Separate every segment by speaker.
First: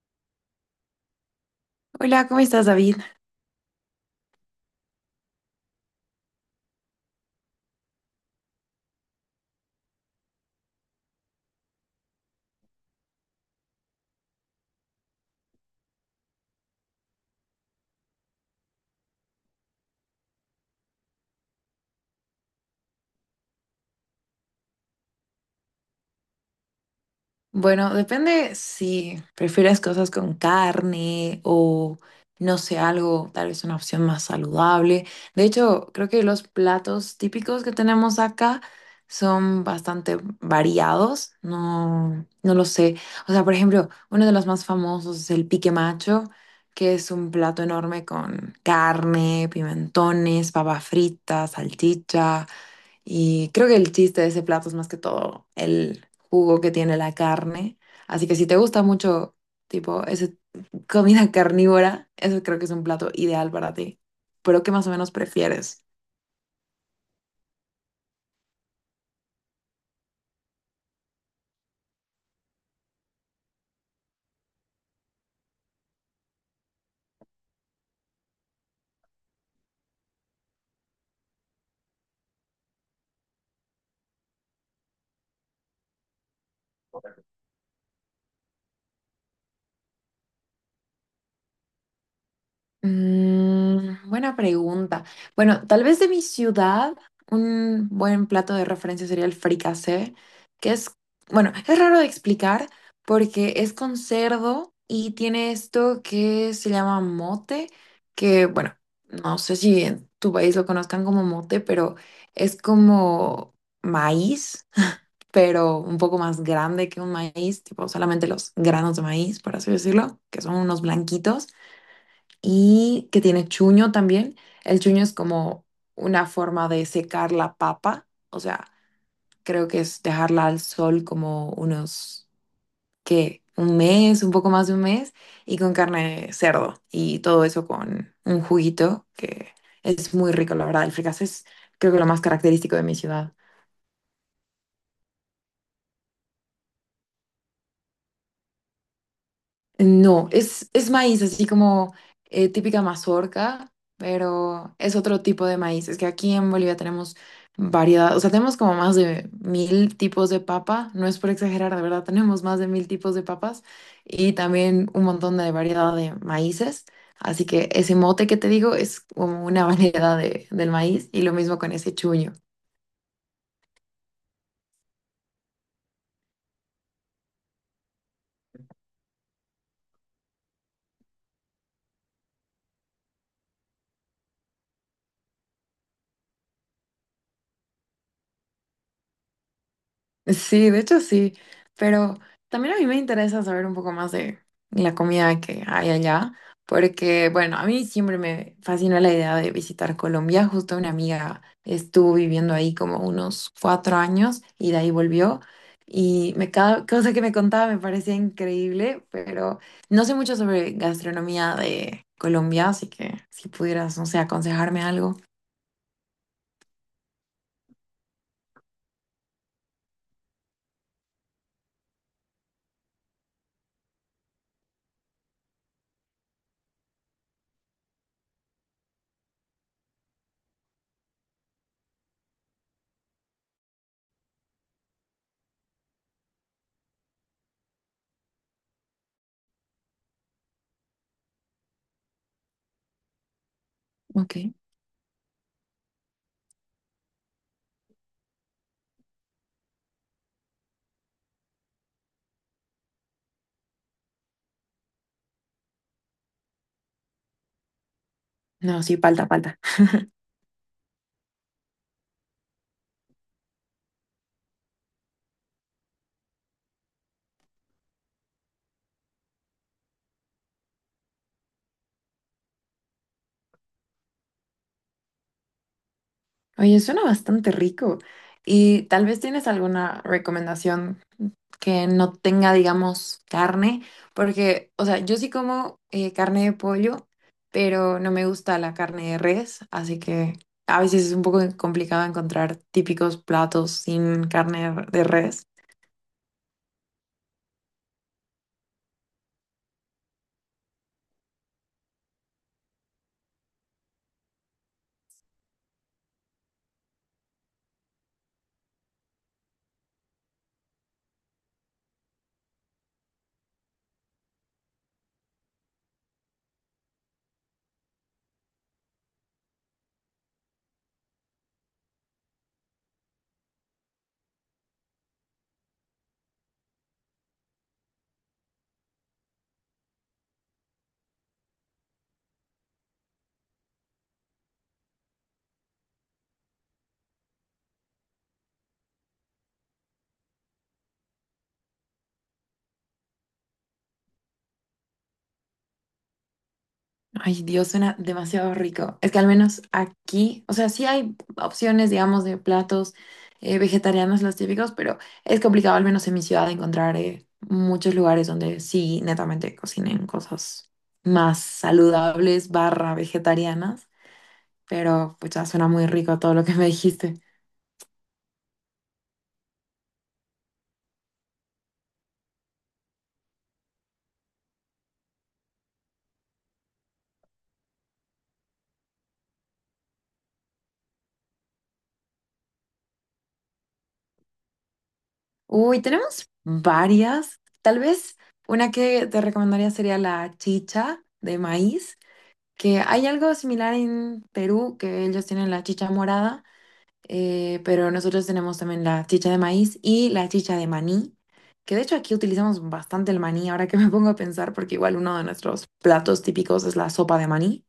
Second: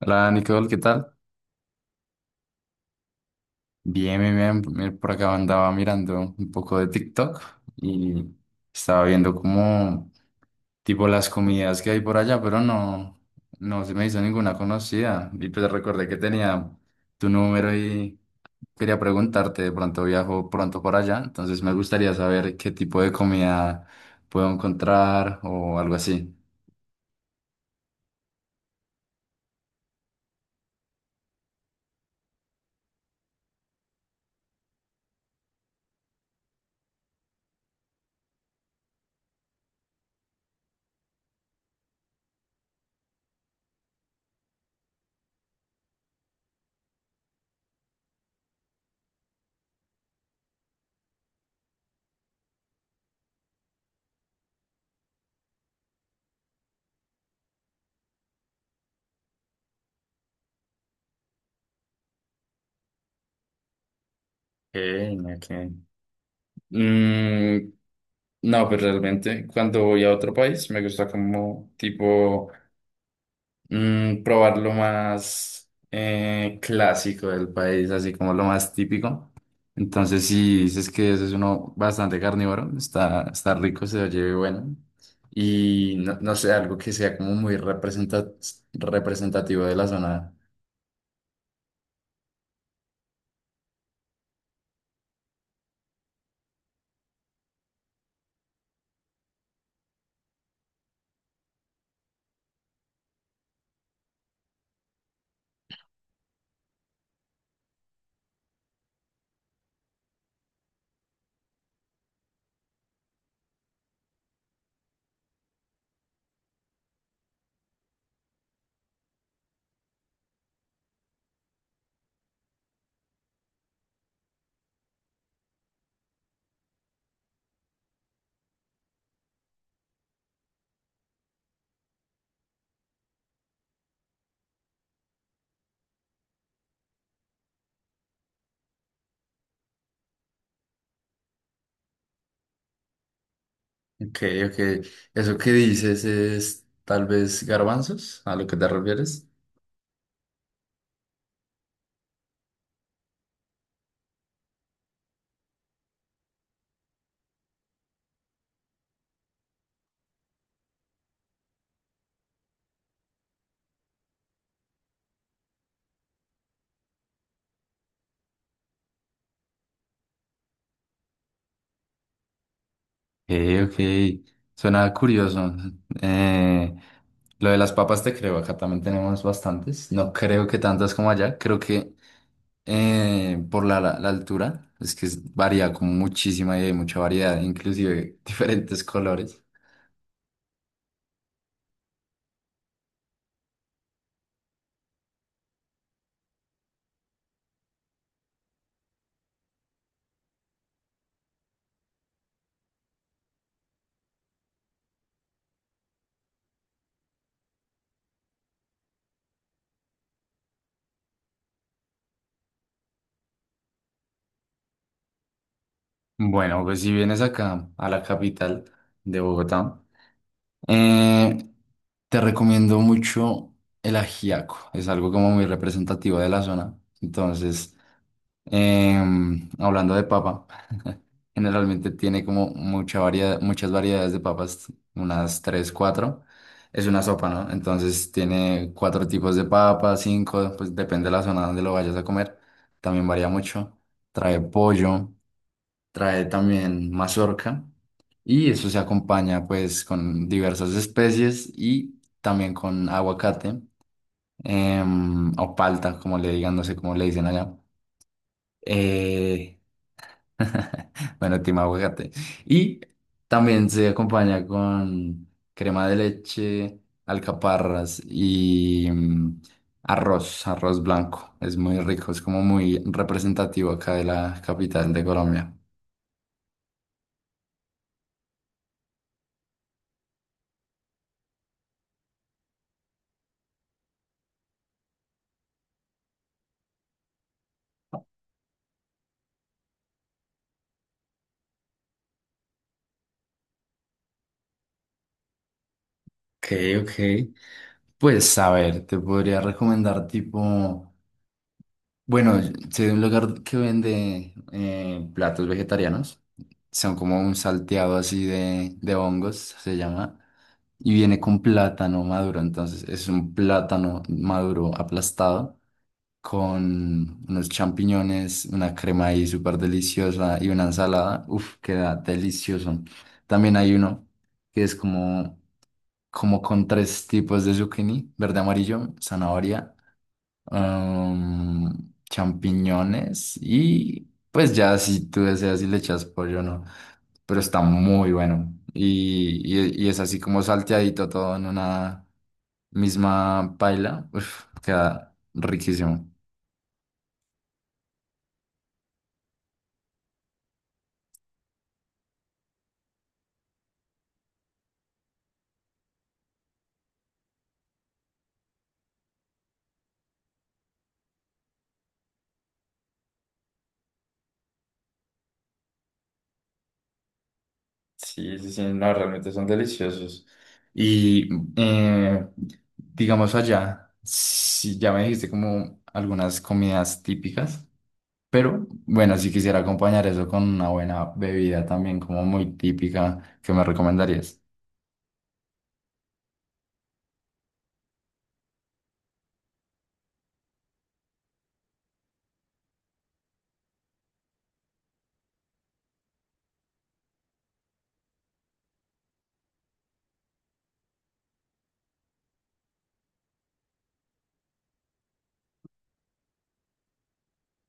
Speaker 1: Hola Nicole, ¿qué tal?
Speaker 2: Hola, ¿cómo estás, David?
Speaker 1: Bien, bien, bien. Mira, por acá andaba mirando un poco de TikTok y estaba viendo como tipo las comidas que hay por allá, pero no, no se me hizo ninguna conocida. Y pues recordé que tenía tu número y quería preguntarte, de pronto viajo pronto por allá, entonces me gustaría saber qué tipo de comida puedo encontrar o algo así.
Speaker 2: Bueno, depende si prefieres cosas con carne o, no sé, algo, tal vez una opción más saludable. De hecho, creo que los platos típicos que tenemos acá son bastante variados. No, no lo sé. O sea, por ejemplo, uno de los más famosos es el pique macho, que es un plato enorme con carne, pimentones, papa frita, salchicha. Y creo que el chiste de ese plato es más que todo el jugo que tiene la carne. Así que si te gusta mucho, tipo, esa comida carnívora, eso creo que es un plato ideal para ti. Pero ¿qué
Speaker 1: Ok,
Speaker 2: más o menos
Speaker 1: ok.
Speaker 2: prefieres?
Speaker 1: Mm, No, pues realmente cuando voy a otro país me gusta como tipo probar lo más clásico del país, así como lo más típico. Entonces si dices que ese es uno bastante carnívoro, está, está rico, se oye bueno. Y no, no sé, algo que sea como muy representativo de la zona.
Speaker 2: Buena pregunta. Bueno, tal vez de mi ciudad, un buen plato de referencia sería el fricasé, que es, bueno, es raro de explicar porque es con cerdo y tiene esto que se llama mote, que, bueno, no sé si en tu país lo conozcan como mote, pero es como maíz, pero un poco más grande que un maíz, tipo solamente los granos de maíz, por así decirlo, que son unos blanquitos y que tiene chuño también. El chuño es como una forma de secar la papa, o sea, creo que es dejarla al sol como unos, ¿qué? Un mes, un poco más de un mes, y con carne de cerdo y todo eso con un juguito que es muy rico, la verdad. El fricasé es creo que lo más característico de mi ciudad.
Speaker 1: Ok, ok. ¿Eso que dices es tal vez garbanzos? ¿A lo que te refieres?
Speaker 2: No, es maíz, así como típica mazorca, pero es otro tipo de maíz. Es que aquí en Bolivia tenemos variedad, o sea, tenemos como más de 1.000 tipos de papa, no es por exagerar, de verdad, tenemos más de 1.000 tipos de papas y también un montón de variedad de maíces. Así que ese mote que te digo es como una variedad del maíz y lo mismo con ese chuño.
Speaker 1: Ok, ok. Suena curioso. Eh, lo de las papas te creo, acá también tenemos bastantes. No creo que tantas como allá. Creo que por la altura, es que varía como muchísima y hay mucha variedad, inclusive diferentes colores.
Speaker 2: Sí, de hecho sí, pero también a mí me interesa saber un poco más de la comida que hay allá, porque bueno, a mí siempre me fascinó la idea de visitar Colombia. Justo una amiga estuvo viviendo ahí como unos 4 años y de ahí volvió. Y me, cada cosa que me contaba me parecía increíble, pero no sé mucho sobre gastronomía de Colombia, así que si pudieras, no sé, aconsejarme algo.
Speaker 1: Bueno, pues si vienes acá a la capital de Bogotá, eh, te recomiendo mucho el ajiaco. Es algo como muy representativo de la zona. Entonces. Hablando de papa, generalmente tiene como mucha variedad, muchas variedades de papas, unas tres, cuatro. Es una sopa, ¿no? Entonces tiene cuatro tipos de papas, cinco, pues depende de la zona donde lo vayas a comer. También varía mucho.
Speaker 2: Ok.
Speaker 1: Trae pollo, trae también mazorca y eso se acompaña pues con diversas especies y también con aguacate o palta, como le digan, no sé cómo le dicen allá.
Speaker 2: No, sí, falta,
Speaker 1: Eh,
Speaker 2: falta.
Speaker 1: Bueno, team aguacate. Y también se acompaña con crema de leche, alcaparras y arroz, arroz blanco. Es muy rico, es como muy representativo acá de la capital de Colombia.
Speaker 2: Oye, suena bastante rico. Y tal vez tienes alguna recomendación que no tenga, digamos, carne, porque, o sea, yo sí como carne de pollo, pero no me gusta la carne de res, así que a veces es un poco complicado encontrar típicos platos sin carne de res.
Speaker 1: Ok, ok. Pues a ver, te podría recomendar tipo, bueno, si hay un lugar que vende platos vegetarianos, son como un salteado así de hongos, se llama. Y viene con plátano maduro, entonces es un plátano maduro aplastado con unos champiñones, una crema ahí súper deliciosa y una ensalada. Uf, queda delicioso. También hay uno que es como, como con tres tipos de zucchini, verde, amarillo, zanahoria champiñones y pues ya si tú deseas y le echas pollo no, pero está muy bueno y es así como salteadito todo en una misma paila, uf, queda riquísimo.
Speaker 2: Ay, Dios, suena demasiado rico. Es que al menos aquí, o sea, sí hay opciones, digamos, de platos vegetarianos, los típicos, pero es complicado, al menos en mi ciudad, encontrar muchos lugares donde sí, netamente cocinen cosas más saludables, barra vegetarianas. Pero pues ya suena muy rico todo lo que me dijiste.
Speaker 1: Sí, sí, sí, no, realmente son deliciosos. Y eh, digamos allá, si ya me dijiste como algunas comidas típicas. Pero bueno, si quisiera acompañar eso con una buena bebida también, como muy típica, ¿qué me recomendarías?
Speaker 2: Uy, tenemos varias. Tal vez una que te recomendaría sería la chicha de maíz, que hay algo similar en Perú, que ellos tienen la chicha morada, pero nosotros tenemos también la chicha de maíz y la chicha de maní, que de hecho aquí utilizamos bastante el maní, ahora que me pongo a pensar, porque igual uno de nuestros platos típicos es la sopa de maní,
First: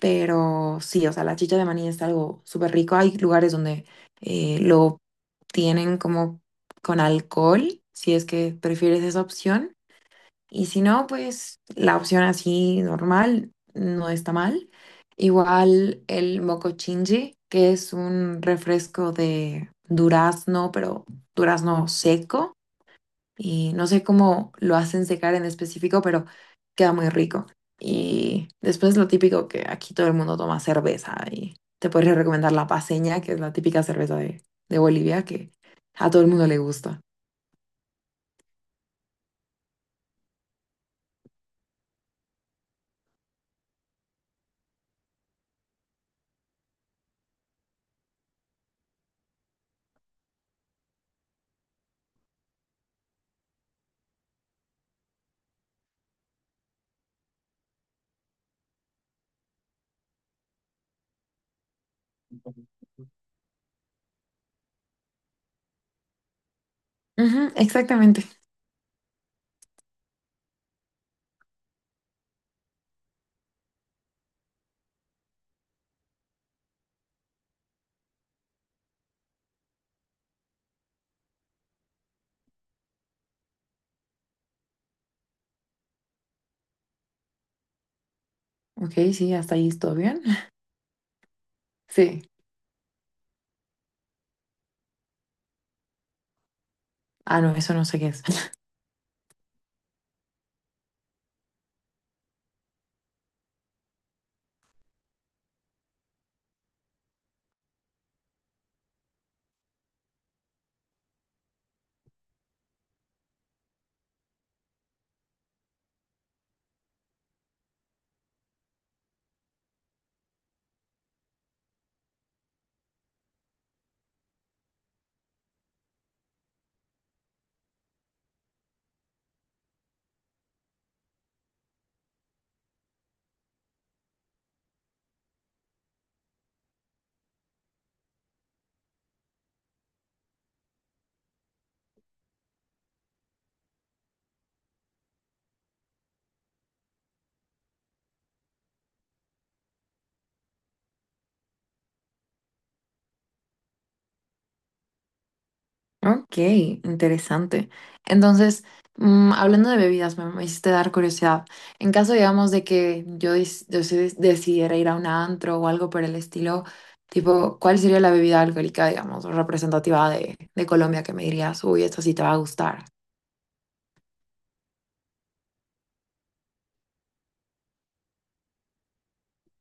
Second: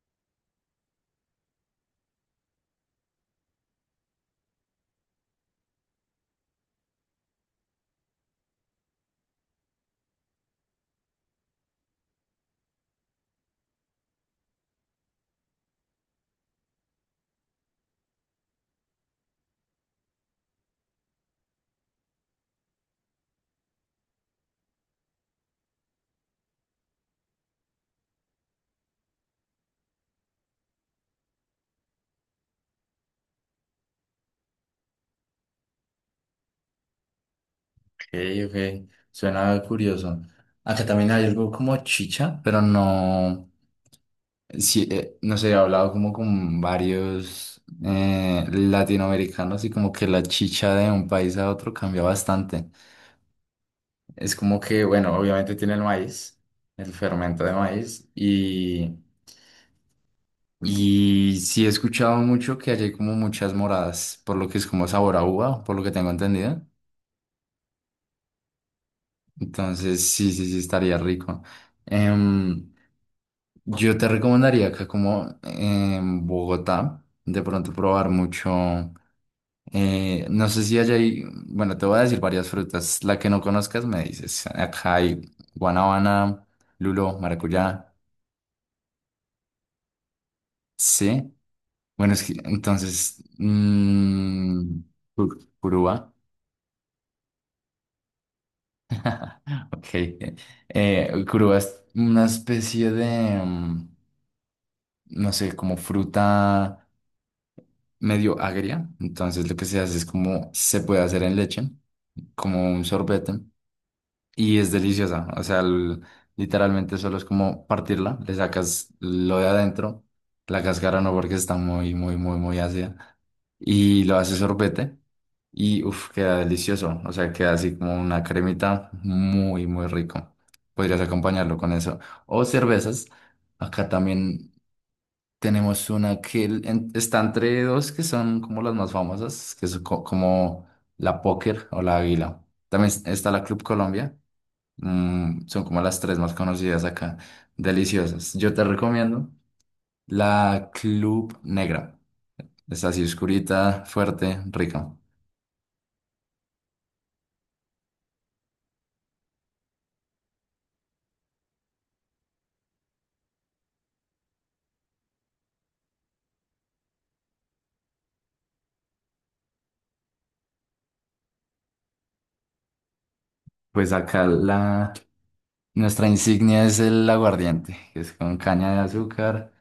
Speaker 2: pero sí, o sea, la chicha de maní es algo súper rico, hay lugares donde lo tienen como con alcohol, si es que prefieres esa opción. Y si no, pues la opción así normal no está mal. Igual el mocochinchi, que es un refresco de durazno, pero durazno seco. Y no sé cómo lo hacen secar en específico, pero queda muy rico. Y después lo típico que aquí todo el mundo toma cerveza. Y te podría recomendar la paseña, que es la típica cerveza de Bolivia, que a todo el mundo le gusta.
Speaker 1: Ok, ok, suena curioso. Acá también hay algo como chicha, pero no, sí, no sé, he hablado como con varios latinoamericanos y como que la chicha de un país a otro cambia bastante. Es como que, bueno, obviamente tiene el maíz, el fermento de maíz Y sí he escuchado mucho que allí hay como muchas moradas, por lo que es como sabor a uva, por lo que tengo entendido.
Speaker 2: Ujú, exactamente.
Speaker 1: Entonces, sí, sí, sí, estaría rico. Em, yo te recomendaría acá como en Bogotá, de pronto probar mucho. No sé si allá hay, bueno, te voy a decir varias frutas. La que no conozcas me dices. Acá hay guanábana, lulo, maracuyá.
Speaker 2: Ok, sí, hasta ahí todo bien.
Speaker 1: Sí. Bueno,
Speaker 2: Sí.
Speaker 1: es que entonces, purúa.
Speaker 2: Ah, no, eso no sé qué es.
Speaker 1: Ok. Curuba es una especie de, no sé, como fruta medio agria. Entonces lo que se hace es como se puede hacer en leche, como un sorbete. Y es deliciosa, o sea, literalmente solo es como partirla, le sacas lo de adentro, la cáscara no porque está muy, muy, muy, muy ácida, y lo haces sorbete y uff, queda delicioso, o sea, queda así como una cremita muy, muy rico. Podrías acompañarlo con eso. O cervezas, acá también tenemos una que está entre dos que son como las más famosas, que es como la Póker o la Águila. También está la Club Colombia. Son como las tres más conocidas acá. Deliciosas. Yo te recomiendo la Club Negra. Es así oscurita, fuerte, rica.
Speaker 2: Ok, interesante. Entonces, hablando de bebidas, me hiciste dar curiosidad. En caso, digamos, de que yo, dis- yo sí des- decidiera ir a un antro o algo por el estilo, tipo, ¿cuál sería la bebida alcohólica, digamos, representativa de Colombia que me dirías, uy, esta sí te va a gustar?
Speaker 1: Pues acá la, nuestra insignia es el aguardiente, que es con caña de azúcar.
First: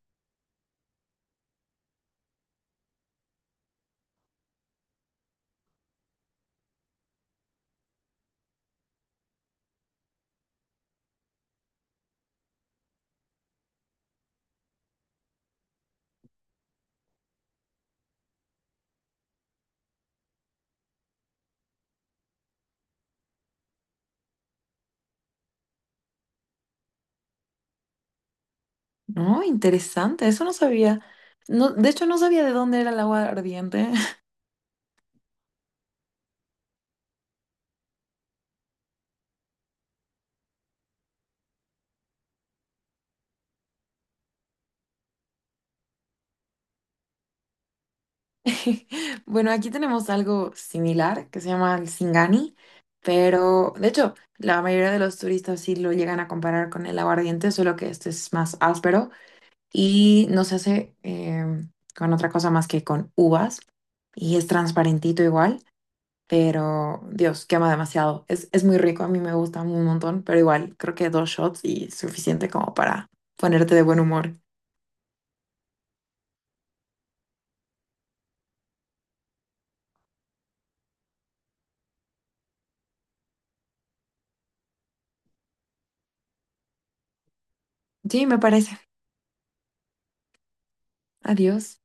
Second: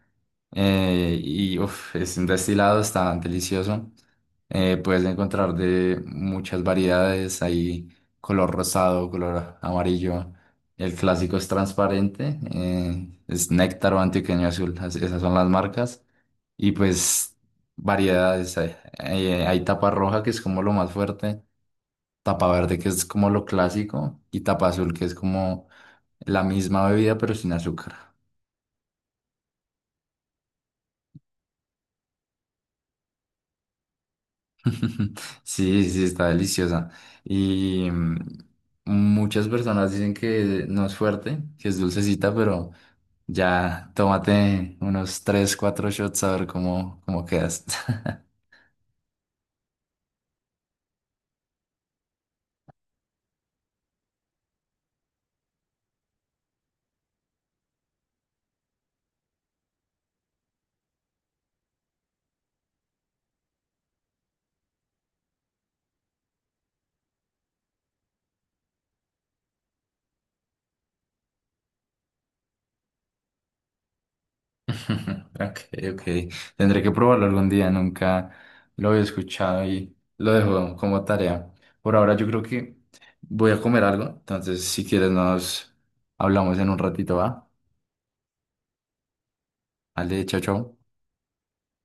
Speaker 1: Y uf, es un destilado, está delicioso. Puedes encontrar de muchas variedades, hay color rosado, color amarillo. El clásico es transparente, es néctar o antioqueño azul, esas son las marcas. Y pues variedades, hay tapa roja que es como lo más fuerte, tapa verde que es como lo clásico y tapa azul que es como la misma bebida, pero sin azúcar.
Speaker 2: No, interesante, eso no sabía. No, de hecho, no sabía de dónde era el agua ardiente.
Speaker 1: Sí, sí, está deliciosa. Y muchas personas dicen que no es fuerte, que es dulcecita, pero ya tómate unos 3 4 shots a ver cómo quedas.
Speaker 2: Bueno, aquí tenemos algo similar que se llama el Singani, pero de hecho, la mayoría de los turistas sí lo llegan a comparar con el aguardiente, solo que este es más áspero y no se hace con otra cosa más que con uvas y es transparentito igual, pero Dios, quema demasiado. Es muy rico, a mí me gusta un montón, pero igual creo que dos shots y suficiente como para ponerte de buen humor.
Speaker 1: Ok, ok. Tendré que probarlo algún día, nunca lo había escuchado y lo dejo como tarea. Por ahora yo creo que voy a comer algo, entonces si quieres nos hablamos en un ratito, ¿va?
Speaker 2: Sí, me parece.
Speaker 1: Vale, chao, chao.
Speaker 2: Adiós.